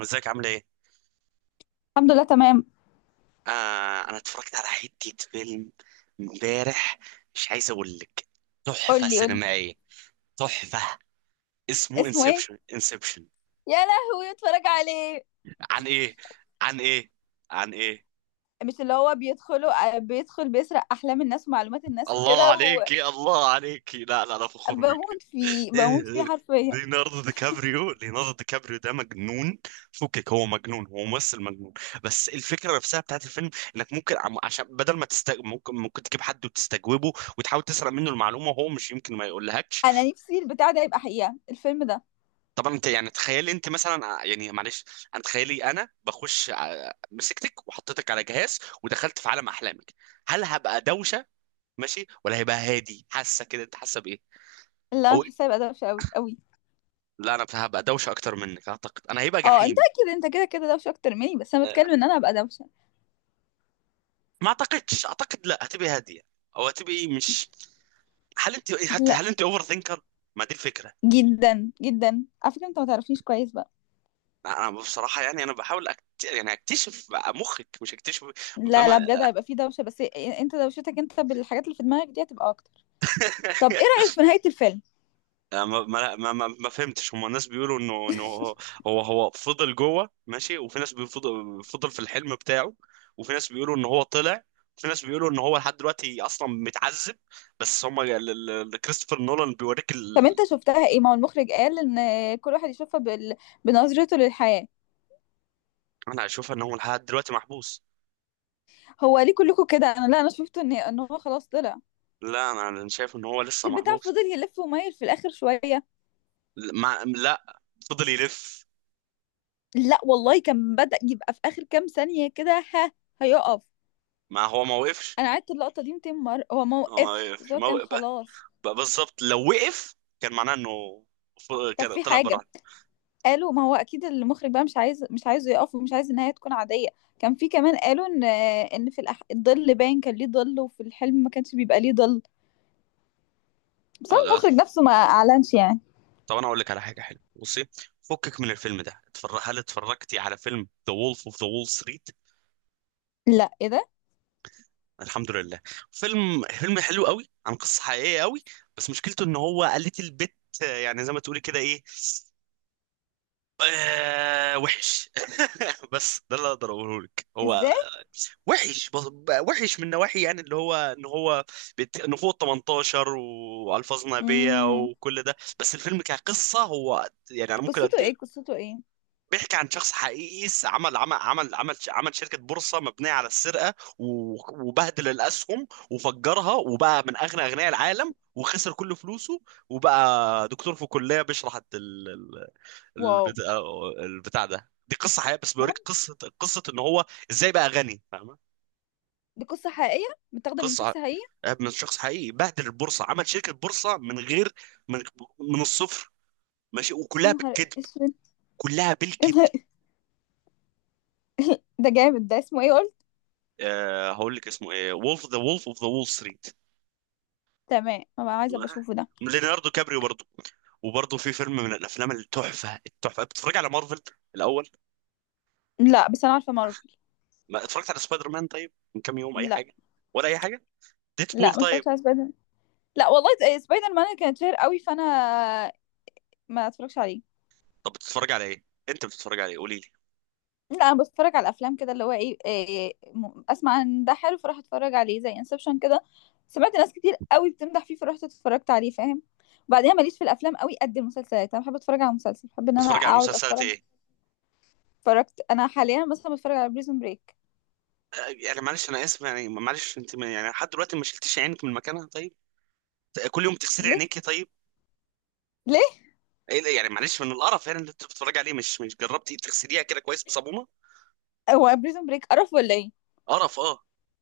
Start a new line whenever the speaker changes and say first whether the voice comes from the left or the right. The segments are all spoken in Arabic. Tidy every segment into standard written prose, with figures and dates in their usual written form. right: ازيك عامل ايه؟
left: الحمد لله تمام.
right: آه، انا اتفرجت على حتة فيلم امبارح. مش عايز اقول لك،
left: قول
right: تحفة
left: لي قول لي.
right: سينمائية، تحفة. اسمه
left: اسمه ايه؟
right: انسبشن انسبشن.
left: يا لهوي، اتفرج عليه.
right: عن ايه؟ عن ايه؟ عن ايه؟
left: مش اللي هو بيدخلوا بيدخل بيسرق احلام الناس ومعلومات الناس
right: الله
left: وكده.
right: عليكي، الله عليكي، لا لا، انا فخور بيك.
left: وبموت فيه
right: إيه، إيه،
left: بموت فيه
right: إيه.
left: حرفيا.
right: ليوناردو دي كابريو، ليوناردو دي كابريو ده مجنون. فكك، هو مجنون، هو ممثل مجنون. بس الفكره نفسها بتاعت الفيلم، انك ممكن عم- عشان بدل ما تست... ممكن ممكن تجيب حد وتستجوبه وتحاول تسرق منه المعلومه، وهو مش يمكن ما يقولهاكش.
left: انا نفسي البتاع ده يبقى حقيقة الفيلم ده.
right: طبعا انت يعني تخيلي انت مثلا يعني معلش، انا مسكتك وحطيتك على جهاز ودخلت في عالم احلامك. هل هبقى دوشه ماشي، ولا هيبقى هادي؟ حاسه كده؟ انت حاسه بايه؟
left: اللي انا
right: او
left: حاسه يبقى دوشه قوي قوي.
right: لا، انا هبقى دوشه اكتر منك اعتقد، انا هيبقى
left: اه، انت
right: جحيم.
left: اكيد انت كده كده دوشه اكتر مني، بس انا بتكلم ان انا ابقى دوشه.
right: ما اعتقدش، اعتقد لا، هتبقى هاديه او هتبقى مش. هل انت حتى،
left: لا.
right: هل انت اوفر ثينكر؟ ما دي الفكره.
left: جدا جدا على فكره انت ما تعرفنيش كويس بقى.
right: انا بصراحه يعني، انا بحاول أكت... يعني اكتشف مخك، مش اكتشف.
left: لا لا،
right: فما
left: بجد هيبقى فيه دوشه بس. انت دوشتك انت بالحاجات اللي في دماغك دي هتبقى اكتر. طب ايه رايك في نهايه الفيلم؟
right: ما فهمتش. هم الناس بيقولوا انه هو، هو فضل جوه، ماشي، وفي ناس بيفضل في الحلم بتاعه، وفي ناس بيقولوا ان هو طلع، وفي ناس بيقولوا ان هو لحد دلوقتي اصلا متعذب. بس هم كريستوفر نولان بيوريك
left: طب انت
right: ال...
left: شفتها ايه؟ ما هو المخرج قال ان كل واحد يشوفها بنظرته للحياة.
right: انا اشوفها ان هو لحد دلوقتي محبوس.
left: هو ليه كلكم كده؟ انا لا، انا شفت ان هو خلاص طلع.
right: لا انا شايف ان هو
left: مش
right: لسه
left: البتاع
right: محبوس.
left: فضل يلف ومايل في الاخر شوية؟
right: ما لا، فضل يلف.
left: لا والله، كان بدأ يبقى في اخر كام ثانية كده، ها، هيقف.
right: ما هو ما وقفش.
left: انا قعدت اللقطة دي 200 مرة، هو ما
right: هو ما
left: وقفش، بس
right: وقفش،
left: هو
right: ما
left: كان
right: وقف
left: خلاص.
right: بقى بالظبط. لو وقف كان معناه انه
left: طب
right: كان
left: في
right: طلع
left: حاجة
right: بره.
left: قالوا، ما هو اكيد المخرج بقى مش عايزه يقف، ومش عايز النهاية تكون عادية. كان في كمان قالوا ان، ان في الظل باين، كان ليه ظل، وفي الحلم ما كانش بيبقى ليه ظل. بس هو
right: آه، لا،
left: المخرج
right: آسف.
left: نفسه ما اعلنش يعني.
right: طب انا اقول لك على حاجه حلوه، بصي، فكك من الفيلم ده. هل اتفرجتي على فيلم ذا وولف اوف ذا وول ستريت؟
left: لا، ايه ده؟
right: الحمد لله. فيلم حلو قوي، عن قصه حقيقيه قوي. بس مشكلته ان هو، قالت البت، آه، يعني زي ما تقولي كده، ايه، آه وحش. بس ده اللي اقدر اقوله لك. هو
left: ازاي؟
right: وحش بقى، وحش من نواحي، يعني اللي هو ان هو ان هو 18 والفاظ نابيه
left: امم.
right: وكل ده، بس الفيلم كقصه هو يعني انا ممكن
left: قصته
right: أدي...
left: ايه؟ قصته ايه؟
right: بيحكي عن شخص حقيقي عمل عمل شركه بورصه مبنيه على السرقه و... وبهدل الاسهم وفجرها وبقى من اغنى اغنياء العالم، وخسر كل فلوسه، وبقى دكتور في كليه بيشرح
left: واو.
right: البتاع... البتاع ده. دي قصه حقيقيه، بس
left: بحب.
right: بيوريك قصه ان هو ازاي بقى غني، فاهمه؟
left: دي قصة حقيقية؟ متاخدة من
right: قصه
left: شخص حقيقي؟
right: آه، من شخص حقيقي بهدل البورصه، عمل شركه بورصه من غير، من، من الصفر، ماشي،
left: يا
right: وكلها
left: نهار
right: بالكذب،
left: اسود.
right: كلها
left: يا
right: بالكذب.
left: نهار- ده جامد. ده اسمه ايه قلت؟
right: أه، هقول لك اسمه ايه: وولف، ذا وولف اوف ذا وول ستريت.
left: تمام، ما بقى عايزة ابقى اشوفه ده.
right: ليوناردو كابريو برضه. وبرضه في فيلم من الافلام التحفه، التحفه، بتتفرج على مارفل الاول؟
left: لا، بس انا عارفة مارفل.
right: ما اتفرجت على سبايدر مان طيب من كام يوم؟ اي
left: لا
right: حاجه؟ ولا اي حاجه؟ ديدبول
left: لا، ما
right: طيب؟
left: اتفرجتش على سبايدر. لا والله إيه، سبايدر مان كانت شهر قوي، فانا ما اتفرجش عليه.
right: طب بتتفرج على ايه انت؟ بتتفرج على ايه قولي لي.
left: لا، انا بتفرج على الافلام كده، اللي هو اسمع ان ده حلو فراح اتفرج عليه، زي انسبشن كده. سمعت ناس كتير قوي بتمدح فيه، فرحت اتفرجت عليه، فاهم؟ وبعدين ماليش في الافلام قوي قد المسلسلات. انا بحب اتفرج على مسلسل، بحب ان انا
right: بتتفرج على
left: اقعد
right: مسلسلات
left: اتفرج.
right: ايه؟
left: اتفرجت انا حاليا مثلا بتفرج على بريزون بريك.
right: آه، يعني معلش انا اسف، يعني معلش انت يعني لحد دلوقتي ما شلتيش عينك من مكانها؟ طيب، كل يوم تغسلي
left: ليه؟
right: عينيكي، طيب.
left: ليه؟
right: إيه، لا، يعني معلش، من القرف يعني اللي انت بتتفرج عليه، مش جربتي تغسليها كده كويس بصابونه؟
left: هو بريزون بريك قرف ولا ايه؟
right: قرف، اه،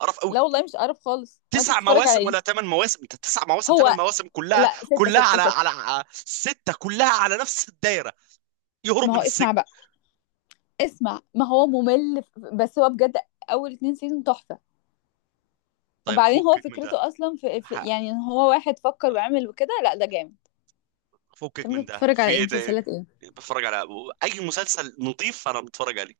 right: قرف قوي.
left: لا والله مش قرف خالص، وانت
right: تسع
left: بتتفرج على
right: مواسم
left: ايه؟
right: ولا ثمان مواسم انت؟ تسع مواسم،
left: هو
right: ثمان مواسم، كلها
left: لا، ستة
right: كلها
left: ستة
right: على
left: ستة.
right: سته، كلها على نفس الدايره، يهرب
left: ما هو
right: من
left: اسمع
right: السجن.
left: بقى، اسمع. ما هو ممل، بس هو بجد اول اتنين سيزون تحفة.
right: طيب
left: وبعدين هو
right: فكك من ده،
left: فكرته اصلا في, في
right: ح-
left: يعني ان هو واحد فكر وعمل وكده، لا ده جامد.
right: فكك
left: طب انت
right: من ده،
left: بتتفرج
right: في
left: على ايه؟
right: ايه تاني؟
left: مسلسلات ايه؟
right: بتفرج على، اي مسلسل نظيف انا بتفرج عليه.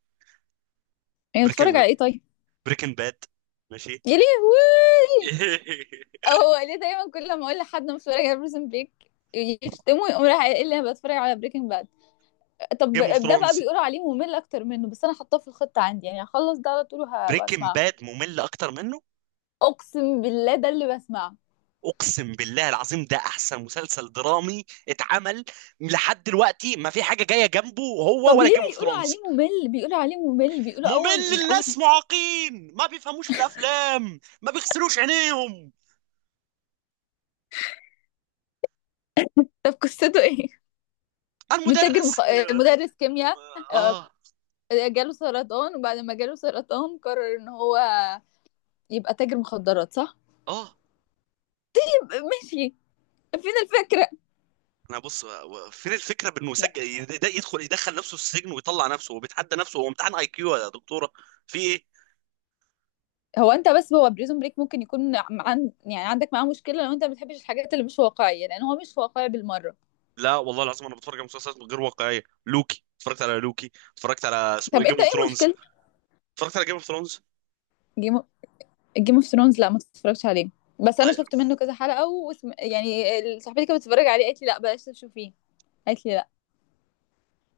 left: يعني بتتفرج
right: بريكن،
left: على ايه طيب؟
right: بريكن باد، ماشي.
left: يا لهوي. هو ليه دايما كل ما اقول لحد أنا بتفرج على بريزن بريك يشتموا، يقوم راح قايل لي انا بتفرج على بريكنج باد؟ طب،
right: جيم اوف
left: ده بقى
right: ثرونز.
left: بيقولوا عليه ممل اكتر منه، بس انا حاطاه في الخطه عندي، يعني هخلص ده على طول
right: بريكن
left: وهسمعه.
right: باد ممل اكتر منه؟
left: اقسم بالله ده اللي بسمعه.
right: اقسم بالله العظيم، ده احسن مسلسل درامي اتعمل لحد دلوقتي. ما في حاجه جايه جنبه
left: طب
right: هو ولا
left: ليه
right: جيم اوف
left: بيقولوا
right: ثرونز.
left: عليه ممل؟ بيقولوا عليه ممل، بيقولوا
right: ممل؟
left: اول اول.
right: الناس معاقين، ما بيفهموش في الافلام، ما بيغسلوش عينيهم.
left: طب قصته ايه؟ متاجر مخ...
right: المدرس.
left: آه، مدرس كيمياء. آه،
right: اه.
left: جاله سرطان، وبعد ما جاله سرطان قرر ان هو يبقى تاجر مخدرات، صح؟
right: اه.
left: ماشي. فين الفكرة؟
right: انا بص، فين الفكره، بانه يسجل يدخل نفسه السجن ويطلع نفسه، وبيتحدى نفسه. هو امتحان اي كيو يا دكتوره، في ايه؟
left: هو انت بس. هو بريزون بريك ممكن يكون يعني عندك معاه مشكلة لو انت ما بتحبش الحاجات اللي مش واقعية، لان هو مش واقعي بالمرة.
right: لا والله العظيم، انا بتفرج على مسلسلات غير واقعيه. لوكي اتفرجت على لوكي، اتفرجت على اسمه ايه،
left: طب
right: جيم
left: انت
right: اوف
left: ايه
right: ثرونز.
left: مشكلة
right: اتفرجت على جيم اوف ثرونز.
left: جيم جيم اوف ثرونز؟ لا، ما تتفرجش عليه. بس انا شفت منه كذا حلقة صاحبتي كانت بتتفرج عليه، قالت لي لا بلاش تشوفيه، قالت لي لا.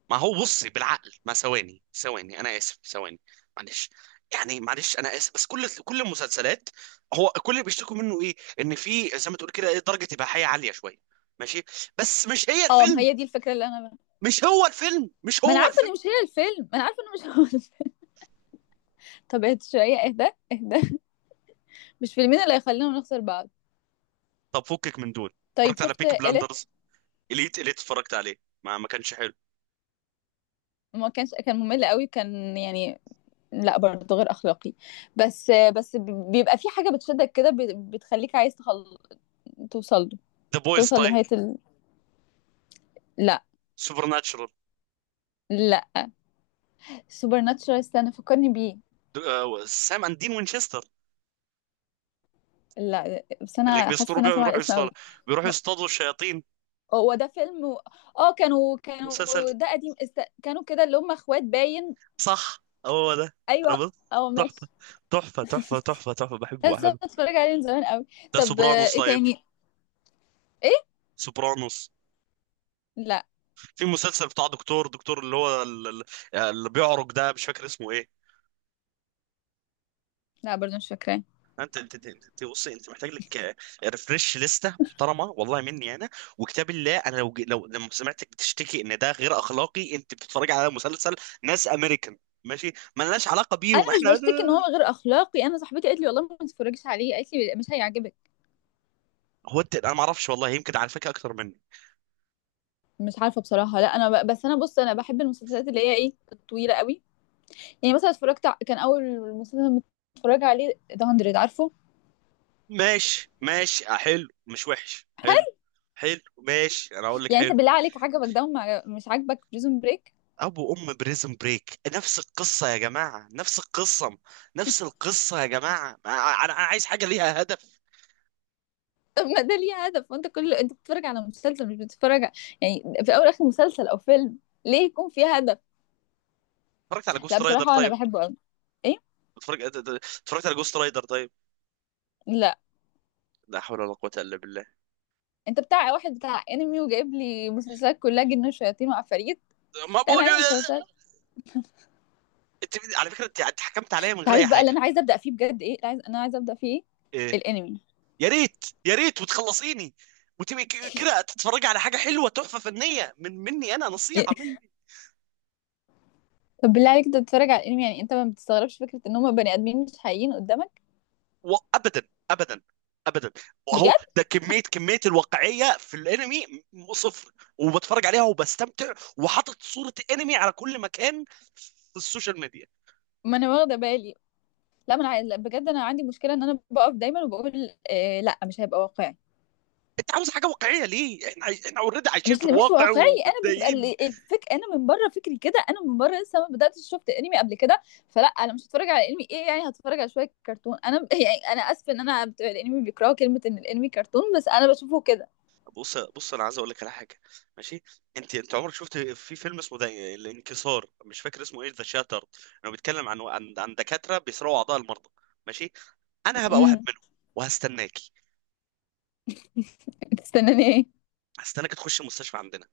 right: ما هو بصي بالعقل، ما ثواني انا اسف، ثواني، معلش، يعني معلش انا اسف، بس كل المسلسلات، هو كل اللي بيشتكوا منه ايه، ان في زي ما تقول كده ايه، درجه اباحيه عاليه شويه، ماشي، بس مش هي
left: اه، ما
right: الفيلم،
left: هي دي الفكرة اللي انا.
right: مش هو الفيلم، مش
left: ما انا
right: هو
left: عارفة
right: الفيلم.
left: ان مش هي الفيلم، ما انا عارفة ان مش هو الفيلم. طب اهدى شوية، اهدى. اهدى. مش فيلمين اللي هيخلينا نخسر بعض.
right: طب فكك من دول،
left: طيب،
right: اتفرجت على
left: شفت
right: بيك
left: إليت؟
right: بلاندرز؟ اليت، اليت اتفرجت عليه، ما كانش حلو.
left: وما كانش كان ممل قوي، كان يعني، لا برضه غير اخلاقي. بس بس بيبقى في حاجه بتشدك كده، بتخليك عايز توصل له،
right: ذا بويز
left: توصل
right: طيب؟
left: لنهايه. لا.
right: سوبر ناتشرال؟
left: لا. سوبر ناتشورال، استنى فكرني بيه.
right: سام اند دين وينشستر،
left: لا، بس
right: اللي
left: انا حاسه ان
right: بيستروا بيه
left: انا سامعه
right: ويروحوا
left: الاسم
right: يصطادوا،
left: قوي.
right: بيروحوا
left: ه-
right: يصطادوا الشياطين.
left: هو ده فيلم اه، كانوا
right: مسلسل،
left: ده قديم كانوا كده، اللي هم اخوات باين.
right: صح، هو ده.
left: ايوه.
right: انا بص،
left: اه،
right: تحفه
left: ماشي.
right: تحفه تحفه، بحبه
left: بس أنا
right: بحبه
left: اتفرج عليه من زمان قوي.
right: ده
left: طب
right: سوبرانوس
left: ايه
right: طيب؟
left: تاني؟ ايه؟
right: سوبرانوس.
left: لا.
right: في مسلسل بتاع دكتور اللي هو اللي بيعرج ده، مش فاكر اسمه ايه.
left: لا، برضه مش فاكراه.
right: بص، انت محتاج لك ريفرش لسته محترمه، والله مني انا، وكتاب الله، انا لو لما سمعتك بتشتكي ان ده غير اخلاقي، انت بتتفرج على مسلسل ناس امريكان، ماشي، ملناش علاقه
left: انا
right: بيهم
left: مش
right: احنا.
left: بشتكي ان هو غير اخلاقي، انا صاحبتي قالت لي والله ما تتفرجيش عليه، قالت لي مش هيعجبك.
right: هو انت، انا ما اعرفش والله، يمكن على فكره اكتر منك.
left: مش عارفه بصراحه. لا انا بس انا بص، انا بحب المسلسلات اللي هي ايه الطويله قوي. يعني مثلا اتفرجت كان اول مسلسل متفرجه عليه ذا 100، عارفه.
right: ماشي ماشي، آه، حلو، مش وحش، حلو،
left: حلو.
right: حلو، ماشي، انا اقول لك
left: يعني انت
right: حلو.
left: بالله عليك عجبك ده، مش عاجبك بريزون بريك؟
right: ابو ام بريزن بريك نفس القصه يا جماعه، نفس القصه، نفس القصه يا جماعه، انا عايز حاجه ليها هدف.
left: طب ما ده ليه هدف، وانت كل انت بتتفرج على مسلسل مش بتتفرج يعني في اول اخر مسلسل او فيلم ليه يكون فيه هدف؟
right: اتفرجت على
left: لا
right: جوست رايدر
left: بصراحه انا
right: طيب؟
left: بحبه قوي. ايه؟
right: اتفرج- اتفرجت على جوست رايدر طيب؟
left: لا،
right: لا حول ولا قوه الا بالله.
left: انت بتاع واحد بتاع انمي، وجايب لي مسلسلات كلها جن وشياطين وعفاريت.
right: ما
left: لا، انا
right: بقول.
left: عايزه مسلسلات.
right: انت على فكره انت حكمت عليا من غير اي
left: تعرف بقى اللي انا
right: حاجه.
left: عايزه ابدا فيه بجد ايه؟ انا عايزه ابدا فيه ايه؟
right: ايه؟
left: الانمي.
right: يا ريت، يا ريت، وتخلصيني، وتبقي كده تتفرجي على حاجه حلوه، تحفه فنيه، من مني انا،
left: إيه؟
right: نصيحه مني.
left: طب بالله عليك، انت بتتفرج على الانمي، يعني انت ما بتستغربش فكره ان هم بني ادمين مش حقيقيين قدامك؟
right: وابدا، ابدا، ابدا. واهو
left: بجد.
right: ده كميه الواقعيه في الانمي، صفر. وبتفرج عليها، وبستمتع، وحاطط صوره انمي على كل مكان في السوشيال ميديا.
left: ما انا واخده بالي. لا، ما انا لا، بجد انا عندي مشكله ان انا بقف دايما وبقول إيه لا مش هيبقى واقعي.
right: انت عاوز حاجه واقعيه ليه؟ احنا عايش... احنا اوريدي عايشين في
left: مش
right: الواقع
left: واقعي. انا بيبقى
right: ومتضايقين.
left: الفك، انا من بره فكري كده، انا من بره لسه ما بداتش شفت انمي قبل كده. فلا انا مش هتفرج على انمي، ايه يعني هتفرج على شويه كرتون، انا يعني انا اسفه ان انا بتوع الانمي بيكرهوا كلمه ان الانمي كرتون، بس انا بشوفه كده.
right: بص، بص، انا عايز اقول لك على حاجه، ماشي؟ انت عمرك شفت في فيلم اسمه ده، الانكسار، مش فاكر اسمه ايه، ذا شاتر؟ انه بيتكلم عن دكاتره بيسرقوا اعضاء المرضى، ماشي؟ انا هبقى واحد
left: امم.
right: منهم، وهستناكي.
left: تستناني ايه؟
right: هستناك تخش المستشفى عندنا،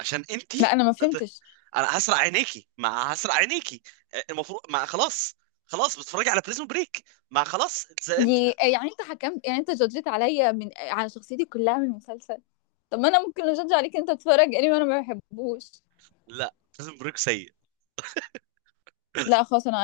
right: عشان انتي،
left: لا انا ما
right: هت-
left: فهمتش.
right: انا هسرق عينيكي، ما هسرق عينيكي، المفروض، ما خلاص، خلاص بتتفرجي على بريزون بريك، ما خلاص، انت.
left: دي يعني انت حكمت، يعني انت جادجت عليا من على شخصيتي كلها من المسلسل. طب ما انا ممكن اجادج عليك، انت بتتفرج انمي وانا ما بحبوش.
right: لا، بريزون بريك سيء.
left: لا خلاص انا,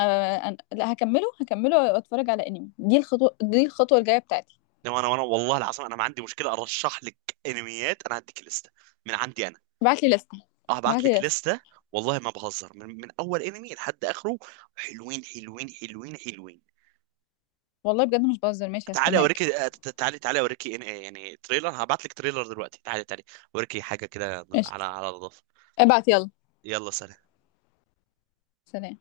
left: أنا لا، هكمله هكمله واتفرج على انمي، دي الخطوه، دي الخطوه الجايه بتاعتي.
right: انما انا، والله العظيم، انا ما عندي مشكله ارشح لك انميات، انا هديك لسته من عندي انا.
left: ابعت لي لستة.
right: أه، هبعت
left: ابعت لي
right: لك
left: لستة.
right: لسته. والله ما بهزر، من اول انمي لحد اخره، حلوين.
left: والله بجد مش بهزر. ماشي،
right: تعالي
left: هستناك.
right: اوريكي، آه، تعالي، تعالي اوريكي، آه، يعني تريلر، هبعت لك تريلر دلوقتي، تعالي، تعالي اوريكي حاجه كده على
left: قشطة.
right: على نظافه.
left: ابعت يلا.
right: يلا، سلام.
left: سلام.